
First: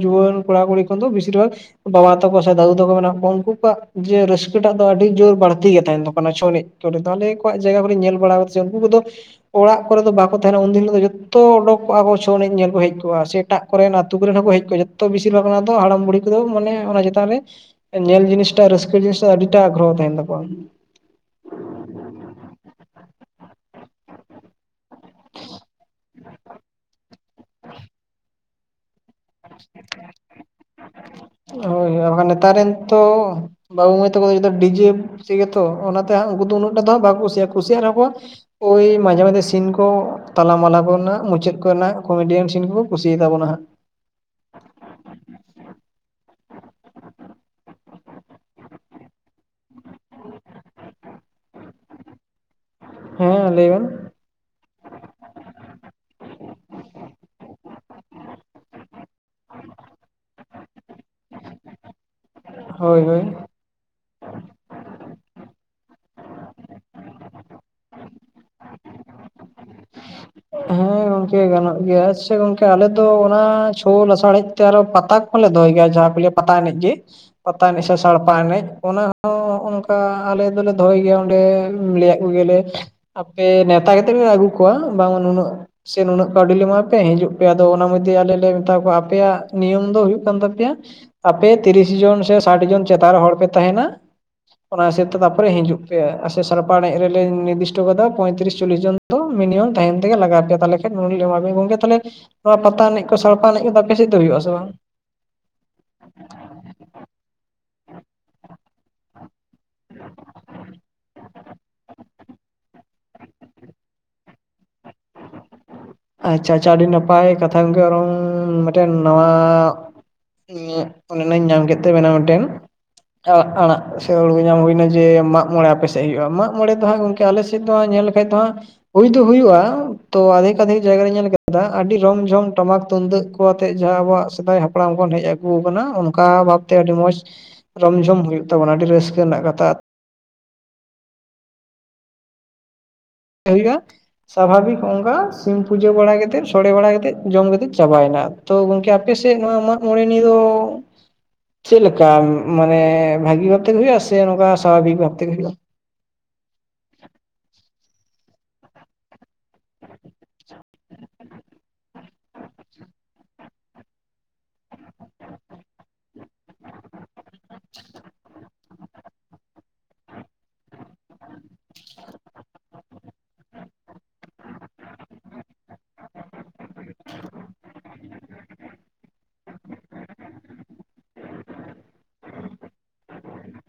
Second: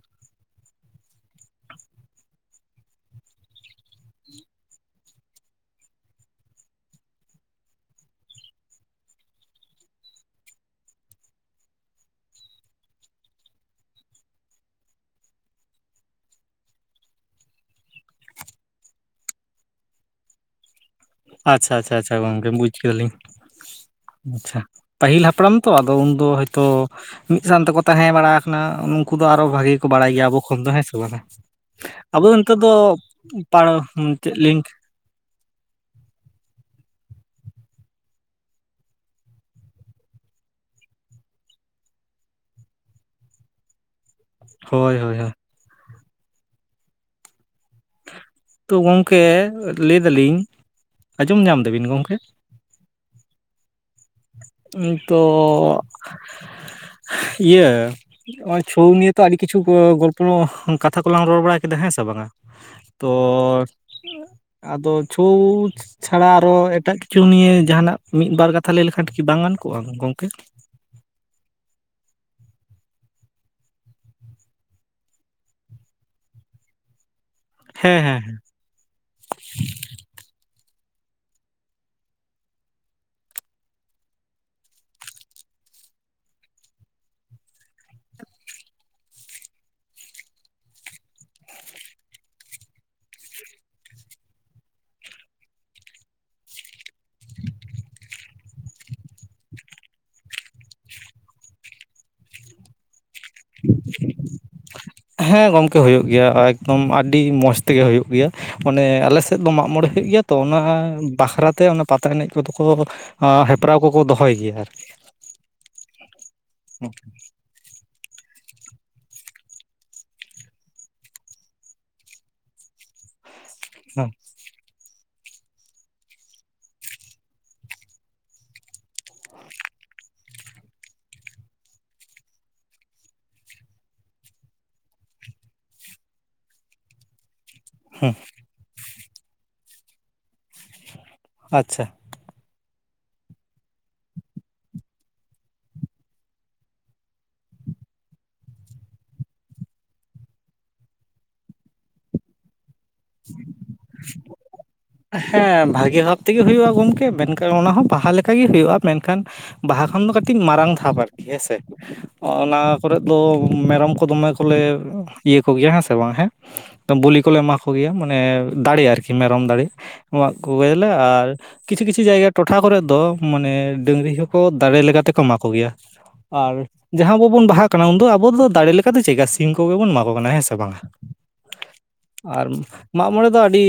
ᱡᱩᱣᱚᱹᱱ ᱠᱚᱲᱟ ᱠᱩᱲᱤ ᱠᱷᱟᱱᱫᱚ ᱵᱤᱥᱤᱨ ᱵᱷᱟᱜᱼᱼ ᱵᱟᱵᱟ ᱛᱟᱠᱚ ᱥᱮ ᱫᱟᱹᱫᱩ ᱛᱟᱠᱚ ᱢᱮᱱᱟᱜ ᱠᱚᱣᱟ ᱩᱱᱠᱩ ᱠᱚᱣᱟᱜ ᱡᱮ ᱨᱟᱹᱥᱠᱟᱹ ᱴᱟᱜ ᱫᱚ ᱟᱹᱰᱤ ᱡᱳᱨ ᱵᱟᱹᱲᱛᱤ ᱜᱮ ᱛᱟᱦᱮᱱ ᱛᱟᱠᱚ ᱠᱟᱱᱟ ᱪᱷᱳ ᱮᱱᱮᱡ ᱾ ᱛᱟᱦᱚᱞᱮ ᱟᱠᱚᱣᱟᱜ ᱡᱟᱭᱜᱟ ᱠᱚᱨᱮᱧ ᱧᱮᱞ ᱵᱟᱲᱟᱫᱟ ᱩᱱᱠᱩ ᱠᱚᱫᱚ ᱚᱲᱟᱜ ᱠᱚᱨᱮ ᱫᱚ ᱵᱟᱠᱚ ᱛᱟᱦᱮᱸᱱᱟ ᱩᱱ ᱫᱤᱱ ᱦᱤᱞᱟᱜ ᱡᱷᱚᱛᱚᱼᱼ ᱡᱚᱛᱚ ᱚᱰᱚᱠ ᱠᱚᱜᱼᱟ ᱠᱚ ᱪᱷᱚ ᱮᱱᱮᱡ ᱧᱮᱞ ᱠᱚ ᱦᱮᱡ ᱠᱚᱜᱼᱟ, ᱮᱴᱟᱜ ᱠᱚᱨᱮᱱ ᱟᱹᱛᱩ ᱠᱚᱨᱮᱱ ᱦᱚᱸᱠᱚ ᱦᱮᱡ ᱠᱚᱜ ᱡᱚᱛᱚ ᱵᱤᱥᱤᱨ ᱵᱷᱟᱜ ᱚᱱᱟ ᱦᱟᱲᱟᱢ ᱵᱩᱲᱦᱤ ᱠᱚ ᱾ ᱢᱟᱱᱮ ᱚᱱᱟ ᱪᱮᱛᱟᱱ ᱨᱮ ᱧᱮᱞ ᱡᱤᱱᱤᱥᱴᱟ ᱨᱟᱹᱥᱠᱟᱹ ᱡᱤᱱᱤᱥᱴᱟ ᱟᱹᱰᱤᱴᱟᱜ ᱟᱜᱽᱨᱚᱦᱚ ᱛᱟᱦᱮᱱ ᱛᱟᱠᱚᱣᱟ ᱾ ᱟᱪᱪᱷᱟ ᱟᱪᱪᱷᱟ ᱟᱪᱪᱷᱟ ᱜᱚᱝᱠᱮ ᱵᱩᱪ ᱠᱮᱫᱟᱞᱤᱧ ᱾ ᱟᱪᱪᱷᱟ, ᱯᱟᱹᱦᱤᱞ ᱦᱟᱯᱲᱟᱢ ᱛᱚ ᱟᱫᱚ ᱩᱱᱫᱚ ᱦᱚᱭ ᱛᱚᱼᱼ ᱢᱤᱫ ᱥᱟᱶ ᱛᱮᱠᱚ ᱛᱟᱦᱮᱸ ᱵᱟᱲᱟ ᱠᱟᱱᱟ ᱩᱱᱼᱼ ᱩᱱᱠᱩ ᱫᱚ ᱟᱨᱚ ᱵᱷᱟᱜᱮ ᱠᱚ ᱵᱟᱲᱟᱭ ᱜᱮᱭᱟ ᱟᱵᱚ ᱠᱷᱚᱱ ᱫᱚ ᱦᱮᱸ ᱥᱮ ᱵᱟᱝᱟ, ᱦᱳᱭ ᱦᱳᱭ ᱟᱵᱚ ᱵᱟᱠᱷᱟᱱ ᱱᱮᱛᱟᱨ ᱱᱤᱛᱚᱜ ᱨᱮᱱ ᱫᱚᱼᱼ ᱛᱚ ᱯᱟᱲᱚᱢ ᱪᱮᱫ ᱞᱤᱝᱠᱼᱼ ᱴᱷᱤᱠ ᱜᱮᱭᱟᱛᱚ, ᱚᱱᱟᱛᱮ ᱩᱱᱠᱩ ᱫᱚ ᱩᱱᱟᱹᱜ ᱴᱟ ᱫᱚ ᱵᱟᱠᱚ ᱠᱩᱥᱟᱜᱼᱟ ᱠᱩᱥᱤᱭᱟᱜ ᱨᱮᱦᱚᱸ ᱠᱚᱼᱼ ᱳᱭ ᱢᱟᱡᱷᱮ ᱢᱟᱡᱷᱮ ᱥᱤᱱ ᱠᱚ ᱛᱟᱞᱟ ᱢᱟᱞᱟ ᱠᱚᱨᱮᱱᱟᱜ ᱢᱩᱪᱟᱹᱫ ᱠᱚᱨᱮᱱᱟᱜ ᱠᱚᱢᱮᱰᱤᱭᱟᱱ ᱥᱤᱱ ᱠᱚ ᱠᱚ ᱠᱩᱥᱤᱭᱟ ᱛᱟᱵᱚᱱᱟ ᱦᱟᱸᱜ ᱾ ᱦᱳᱭ ᱦᱳᱭ ᱦᱳᱭ ᱾ ᱛᱚ ᱜᱚᱢᱠᱮ ᱞᱟᱹᱭ ᱫᱟᱞᱤᱧ, ᱟᱸᱡᱚᱢ ᱧᱟᱢ ᱫᱟᱵᱤᱱ ᱜᱚᱢᱠᱮ? ᱦᱮᱸ ᱞᱟᱹᱭ ᱵᱮᱱ, ᱤᱧ, ᱛᱚ- ᱤᱭᱟᱹ, ᱱᱚᱜᱚᱭ ᱪᱷᱳ ᱱᱤᱭᱟᱹ ᱛᱚ, ᱟᱹᱰᱤ ᱠᱤᱪᱷᱩ ᱠᱚ, ᱜᱚᱞᱯᱚ ᱠᱟᱛᱷᱟ ᱠᱚᱞᱟᱝ ᱨᱚᱲ ᱵᱟᱲᱟ ᱠᱮᱫᱟ ᱦᱮᱸ ᱥᱮ ᱵᱟᱝᱟ? ᱦᱳᱭ ᱛᱚ ᱦᱳᱭ ᱟᱫᱚ ᱪᱷᱳ ᱪᱷᱟᱲᱟ ᱟᱨᱚ ᱮᱴᱟᱜ ᱠᱤᱪᱷᱩ ᱱᱤᱭᱮ, ᱡᱟᱦᱟᱱᱟᱜ ᱢᱤᱫᱵᱟᱨ ᱠᱟᱛᱷᱟ, ᱞᱟᱹᱭ ᱞᱮᱠᱷᱟᱱ ᱟᱨᱴᱠᱤ ᱵᱟᱝ ᱜᱟᱱ ᱠᱚᱜᱼᱟ, ᱜᱚᱢᱠᱮ? ᱦᱮᱸ ᱜᱚᱝᱠᱮ ᱜᱟᱱᱚᱜ ᱜᱮᱭᱟ, ᱥᱮ ᱜᱚᱝᱠᱮ ᱟᱞᱮ ᱫᱚ ᱚᱱᱟ, ᱪᱷᱳ ᱞᱟᱥᱟᱲᱦᱮᱡ ᱛᱮ ᱟᱨᱚ ᱯᱟᱛᱟ ᱠᱚᱞᱮ ᱫᱚᱦᱚᱭ ᱜᱮᱭᱟ, ᱡᱟᱦᱟ ᱠᱚ ᱞᱟᱹᱭᱼᱟ ᱯᱟᱛᱟ ᱮᱱᱮᱢ ᱜᱮ, ᱯᱟᱛᱟ ᱮᱱᱮᱡ ᱥᱮ ᱦᱮᱸ ᱦᱮᱸ ᱥᱟᱲᱯᱟ ᱮᱱᱮᱡ, ᱚᱱᱟ ᱛᱚ ᱚᱱᱠᱟ ᱟᱞᱮ ᱫᱚᱞᱮ ᱫᱚᱦᱚᱭ ᱜᱮᱭᱟ, ᱚᱸᱰᱮ ᱞᱟᱹᱭᱟ ᱠᱚᱜᱮ ᱭᱟᱞᱮ, ᱟᱯᱮ ᱱᱮᱶᱛᱟ ᱠᱟᱛᱮᱫ ᱯᱮ, ᱟᱹᱜᱩ ᱠᱚᱣᱟ ᱵᱟᱝ ᱱᱩᱱᱟᱹᱜ ᱥᱮ ᱱᱩᱱᱟᱹᱜ ᱠᱟᱹᱣᱰᱤ ᱞᱮ ᱮᱢᱟ ᱯᱮᱭᱟ, ᱦᱤᱡᱩᱜ ᱯᱮ ᱟᱫᱚ ᱚᱱᱟ ᱢᱚᱫᱽᱫᱷᱮ ᱟᱞᱮ ᱞᱮ ᱢᱮᱛᱟ ᱠᱚᱣᱟ, ᱟᱯᱮᱭᱟᱜ ᱱᱤᱭᱚᱢ ᱫᱚ ᱦᱩᱭᱩᱜ ᱠᱟᱱ ᱛᱟᱯᱮᱭᱟ, ᱟᱯᱮ ᱛᱤᱨᱤᱥ ᱡᱚᱱ ᱥᱮ, ᱥᱟᱴ ᱡᱚᱱ ᱪᱮᱛᱟᱱ ᱨᱮ ᱦᱚᱲ ᱯᱮ ᱛᱟᱦᱮᱸᱱᱟ, ᱚᱱᱟ ᱦᱤᱥᱟᱹᱵ ᱛᱮ ᱛᱟᱯᱚᱨᱮ ᱦᱤᱡᱩᱜ ᱥᱮ ᱥᱟᱨᱯᱟ ᱮᱱᱮᱡ ᱨᱮᱞᱮ ᱱᱤᱨᱫᱤᱥᱴᱚ ᱠᱟᱫᱟ, ᱯᱚᱭᱛᱨᱤᱥ ᱪᱚᱞᱞᱤᱥ ᱡᱚᱱ, ᱫᱚ ᱢᱤᱱᱤᱢᱟᱢ ᱛᱟᱭᱮᱱ ᱛᱮᱜᱮ ᱞᱟᱜᱟᱣ ᱟᱯᱮᱭᱟ, ᱛᱟᱞᱦᱮ ᱠᱷᱟᱡ ᱜᱚᱝᱠᱮ, ᱛᱟᱞᱦᱮ ᱱᱚᱶᱟ ᱯᱟᱛᱟ ᱮᱱᱮᱡ ᱠᱚ, ᱥᱟᱲᱯᱟ ᱮᱱᱮᱡ ᱠᱚᱫᱚ ᱟᱯᱮ ᱥᱮᱫ ᱫᱚ, ᱦᱳᱭᱩᱜ ᱟ ᱥᱮ ᱵᱟᱝ? ᱦᱮᱸ ᱜᱚᱝᱠᱮ ᱦᱳᱭᱳᱜ ᱜᱮᱭᱟ, ᱮᱠᱫᱚᱢ ᱟᱹᱰᱤ ᱢᱚᱸᱡᱽ ᱛᱮᱜᱮ ᱦᱳᱭᱳᱜ ᱜᱮᱭᱟ, ᱚᱱᱮ ᱟᱞᱮ ᱥᱮᱫ ᱛᱮᱫ ᱫᱚ ᱢᱟᱜ ᱢᱚᱬᱮ ᱦᱳᱭᱳᱜ ᱜᱮᱭᱟ ᱛᱚ, ᱚᱱᱟ ᱵᱟᱠᱷᱨᱟᱛᱮ ᱚᱱᱟ ᱯᱟᱛᱟ ᱮᱱᱮᱡ ᱠᱚᱫᱚ ᱠᱚ ᱦᱮᱯᱨᱟᱣ, ᱠᱚ ᱠᱚ ᱫᱚᱦᱚᱭ ᱜᱮᱭᱟ ᱟᱨᱠᱤ᱾ ᱟᱪᱪᱷᱟ, ᱟᱪᱪᱷᱟ, ᱟᱹᱰᱤ ᱱᱟᱯᱟᱭ ᱠᱟᱛᱷᱟ ᱜᱚᱝᱠᱮ ᱟᱨᱚ ᱢᱤᱜᱴᱟᱝ ᱱᱟᱶᱟ ᱤᱧᱟᱹᱜ ᱚᱸᱱᱚᱸᱱᱟ ᱤᱧ ᱧᱟᱢ ᱠᱮᱫ ᱛᱟ ᱵᱮᱱᱟ ᱢᱤᱫᱴᱮᱱ᱾ ᱟ ᱟᱲᱟᱜ ᱦᱮᱸ ᱥᱮ, ᱦᱩᱲᱩ ᱧᱟᱢ ᱦᱩᱭᱱᱟ ᱡᱮ ᱢᱟ ᱢᱚᱬᱮ ᱟᱯᱮᱥᱮᱫ ᱦᱳᱭᱳᱜᱼᱟ, ᱢᱟᱜ ᱢᱚᱬᱮ ᱫᱚ ᱦᱟᱸᱜ ᱜᱚᱢᱠᱮ, ᱟᱞᱮ ᱥᱮᱫ ᱫᱚ ᱧᱮᱞ ᱞᱮᱠᱷᱟᱡ ᱫᱚ ᱦᱟᱸᱜ, ᱦᱩᱭ ᱫᱚ ᱦᱩᱭᱩᱜᱼᱟ᱾ ᱛᱚ ᱟᱫᱷᱮᱠ ᱟᱫᱷᱮᱠ ᱡᱟᱭᱜᱟᱨᱤᱧ ᱧᱮᱞ ᱠᱟᱫᱟ, ᱟᱹᱰᱤ ᱨᱚᱢ ᱡᱷᱚᱢ ᱴᱟᱢᱟᱠ ᱛᱩᱢᱫᱟᱹᱜ ᱠᱚ, ᱟᱛᱮᱜ ᱡᱟᱦᱟᱸ ᱟᱵᱚᱣᱟᱜ ᱥᱮᱫᱟᱭ ᱦᱟᱯ ᱦᱟᱯᱲᱟᱢ ᱠᱷᱚᱱ ᱦᱮᱡ ᱟᱹᱜᱩ ᱟᱠᱟᱱᱟ, ᱚᱱᱠᱟ ᱵᱷᱟᱵᱛᱮ ᱟᱹᱰᱤ ᱢᱚᱸᱡᱽ, ᱨᱚᱢ ᱡᱷᱚᱢ ᱦᱳᱭᱳᱜ ᱛᱟᱵᱚᱱᱟ, ᱟᱹᱰᱤ ᱨᱟᱹᱥᱠᱟᱹ ᱨᱮᱱᱟᱜ ᱠᱟᱛᱷᱟ᱾ ᱟᱪᱪᱷᱟ, ᱦᱩᱭᱩᱜᱼᱟ, ᱥᱟᱵᱷᱟᱵᱤᱠ ᱚᱝᱠᱟ ᱥᱤᱢ ᱯᱩᱡᱟᱹ ᱵᱟᱲᱟ ᱠᱟᱛᱮᱫ, ᱥᱚᱲᱮ ᱵᱟᱲᱟ ᱠᱟᱛᱮᱫ, ᱡᱚᱢ ᱠᱟᱛᱮᱫ ᱪᱟᱵᱟᱭ ᱱᱟ ᱟᱨ᱾ ᱛᱚ ᱜᱚᱝᱠᱮ ᱟᱯᱮᱥᱮᱫ ᱢᱟᱜᱢᱚᱬᱮ ᱱᱤᱭᱟᱹ ᱫᱚ, ᱪᱮᱫ ᱞᱮᱠᱟ ᱢᱟᱱᱮ? ᱵᱷᱟᱹᱜᱤ ᱵᱷᱟᱵᱛᱮ ᱜᱮ ᱦᱳᱭᱩᱜᱼᱟ, ᱥᱮ ᱱᱚᱝᱠᱟ ᱥᱟᱵᱷᱟᱵᱤᱠ ᱵᱷᱟᱵᱛᱮ ᱜᱮ ᱦᱳᱭᱩᱜᱼᱟ? ᱵᱷᱟᱹᱜᱮ ᱵᱷᱟᱵ ᱛᱮᱜᱮ ᱦᱳᱭᱳᱜᱼᱟ, ᱜᱚᱢᱠᱮ ᱢᱮᱱᱠᱷᱟᱱ ᱚᱱᱟ ᱦᱚᱸ ᱵᱟᱦᱟ ᱞᱮᱠᱟ ᱜᱮ ᱦᱳᱭᱳᱜᱼᱟ, ᱢᱮᱱᱠᱷᱟᱱ ᱵᱟᱦᱟ ᱠᱷᱚᱱ ᱫᱚ ᱠᱟᱹᱴᱤᱡ ᱢᱟᱨᱟᱝ ᱫᱷᱟᱯ ᱟᱨᱠᱤ, ᱦᱮᱸᱥᱮ ᱚᱱᱟ ᱠᱚᱨᱮᱫ ᱫᱚ, ᱢᱮᱨᱚᱢ ᱠᱚ ᱫᱚᱢᱮ ᱠᱚᱞᱮ ᱤᱭᱟᱹ ᱠᱚᱜᱮᱭᱟ, ᱦᱮᱸ ᱥᱮ ᱵᱟᱝ ᱦᱮᱸ, ᱵᱚᱞᱤ ᱠᱚᱞᱮ ᱮᱢᱟ ᱠᱚᱜᱮᱭᱟ, ᱢᱟᱱᱮ ᱫᱟᱲᱮ ᱟᱨᱠᱤ ᱢᱮᱨᱚᱢ ᱫᱟᱲᱮ ᱮᱢᱟᱜ ᱠᱚᱜᱮᱞᱮ, ᱟᱨ ᱠᱤᱪᱷᱩ ᱠᱤᱪᱷᱩ ᱡᱟᱭᱜᱟ, ᱴᱚᱴᱷᱟ ᱠᱚᱨᱮᱫ ᱫᱚ, ᱢᱟᱱᱮ ᱰᱟᱹᱝᱨᱤ ᱦᱚᱸᱠᱚ, ᱫᱟᱲᱮ ᱞᱮᱠᱟ ᱛᱮᱠᱚ ᱮᱢᱟ ᱠᱚ ᱜᱮᱭᱟ᱾ ᱟᱨ ᱡᱟᱦᱟᱸ ᱟᱵᱚ ᱵᱚᱱ ᱵᱟᱦᱟᱜ ᱠᱟᱱᱟ, ᱩᱱ ᱫᱚ ᱟᱵᱚ ᱫᱚ ᱫᱟᱲᱮ ᱞᱮᱠᱟ ᱫᱚ, ᱪᱮᱫ ᱠᱟ ᱥᱮ ᱥᱤᱢ ᱠᱚᱜᱮ ᱵᱚᱱ, ᱮᱢᱟ ᱠᱚ ᱠᱟᱱᱟ, ᱦᱮᱸ ᱥᱮ ᱵᱟᱝᱟ? ᱟᱨ ᱢᱟᱜ ᱢᱚᱬᱮ ᱫᱚ ᱟᱹᱰᱤ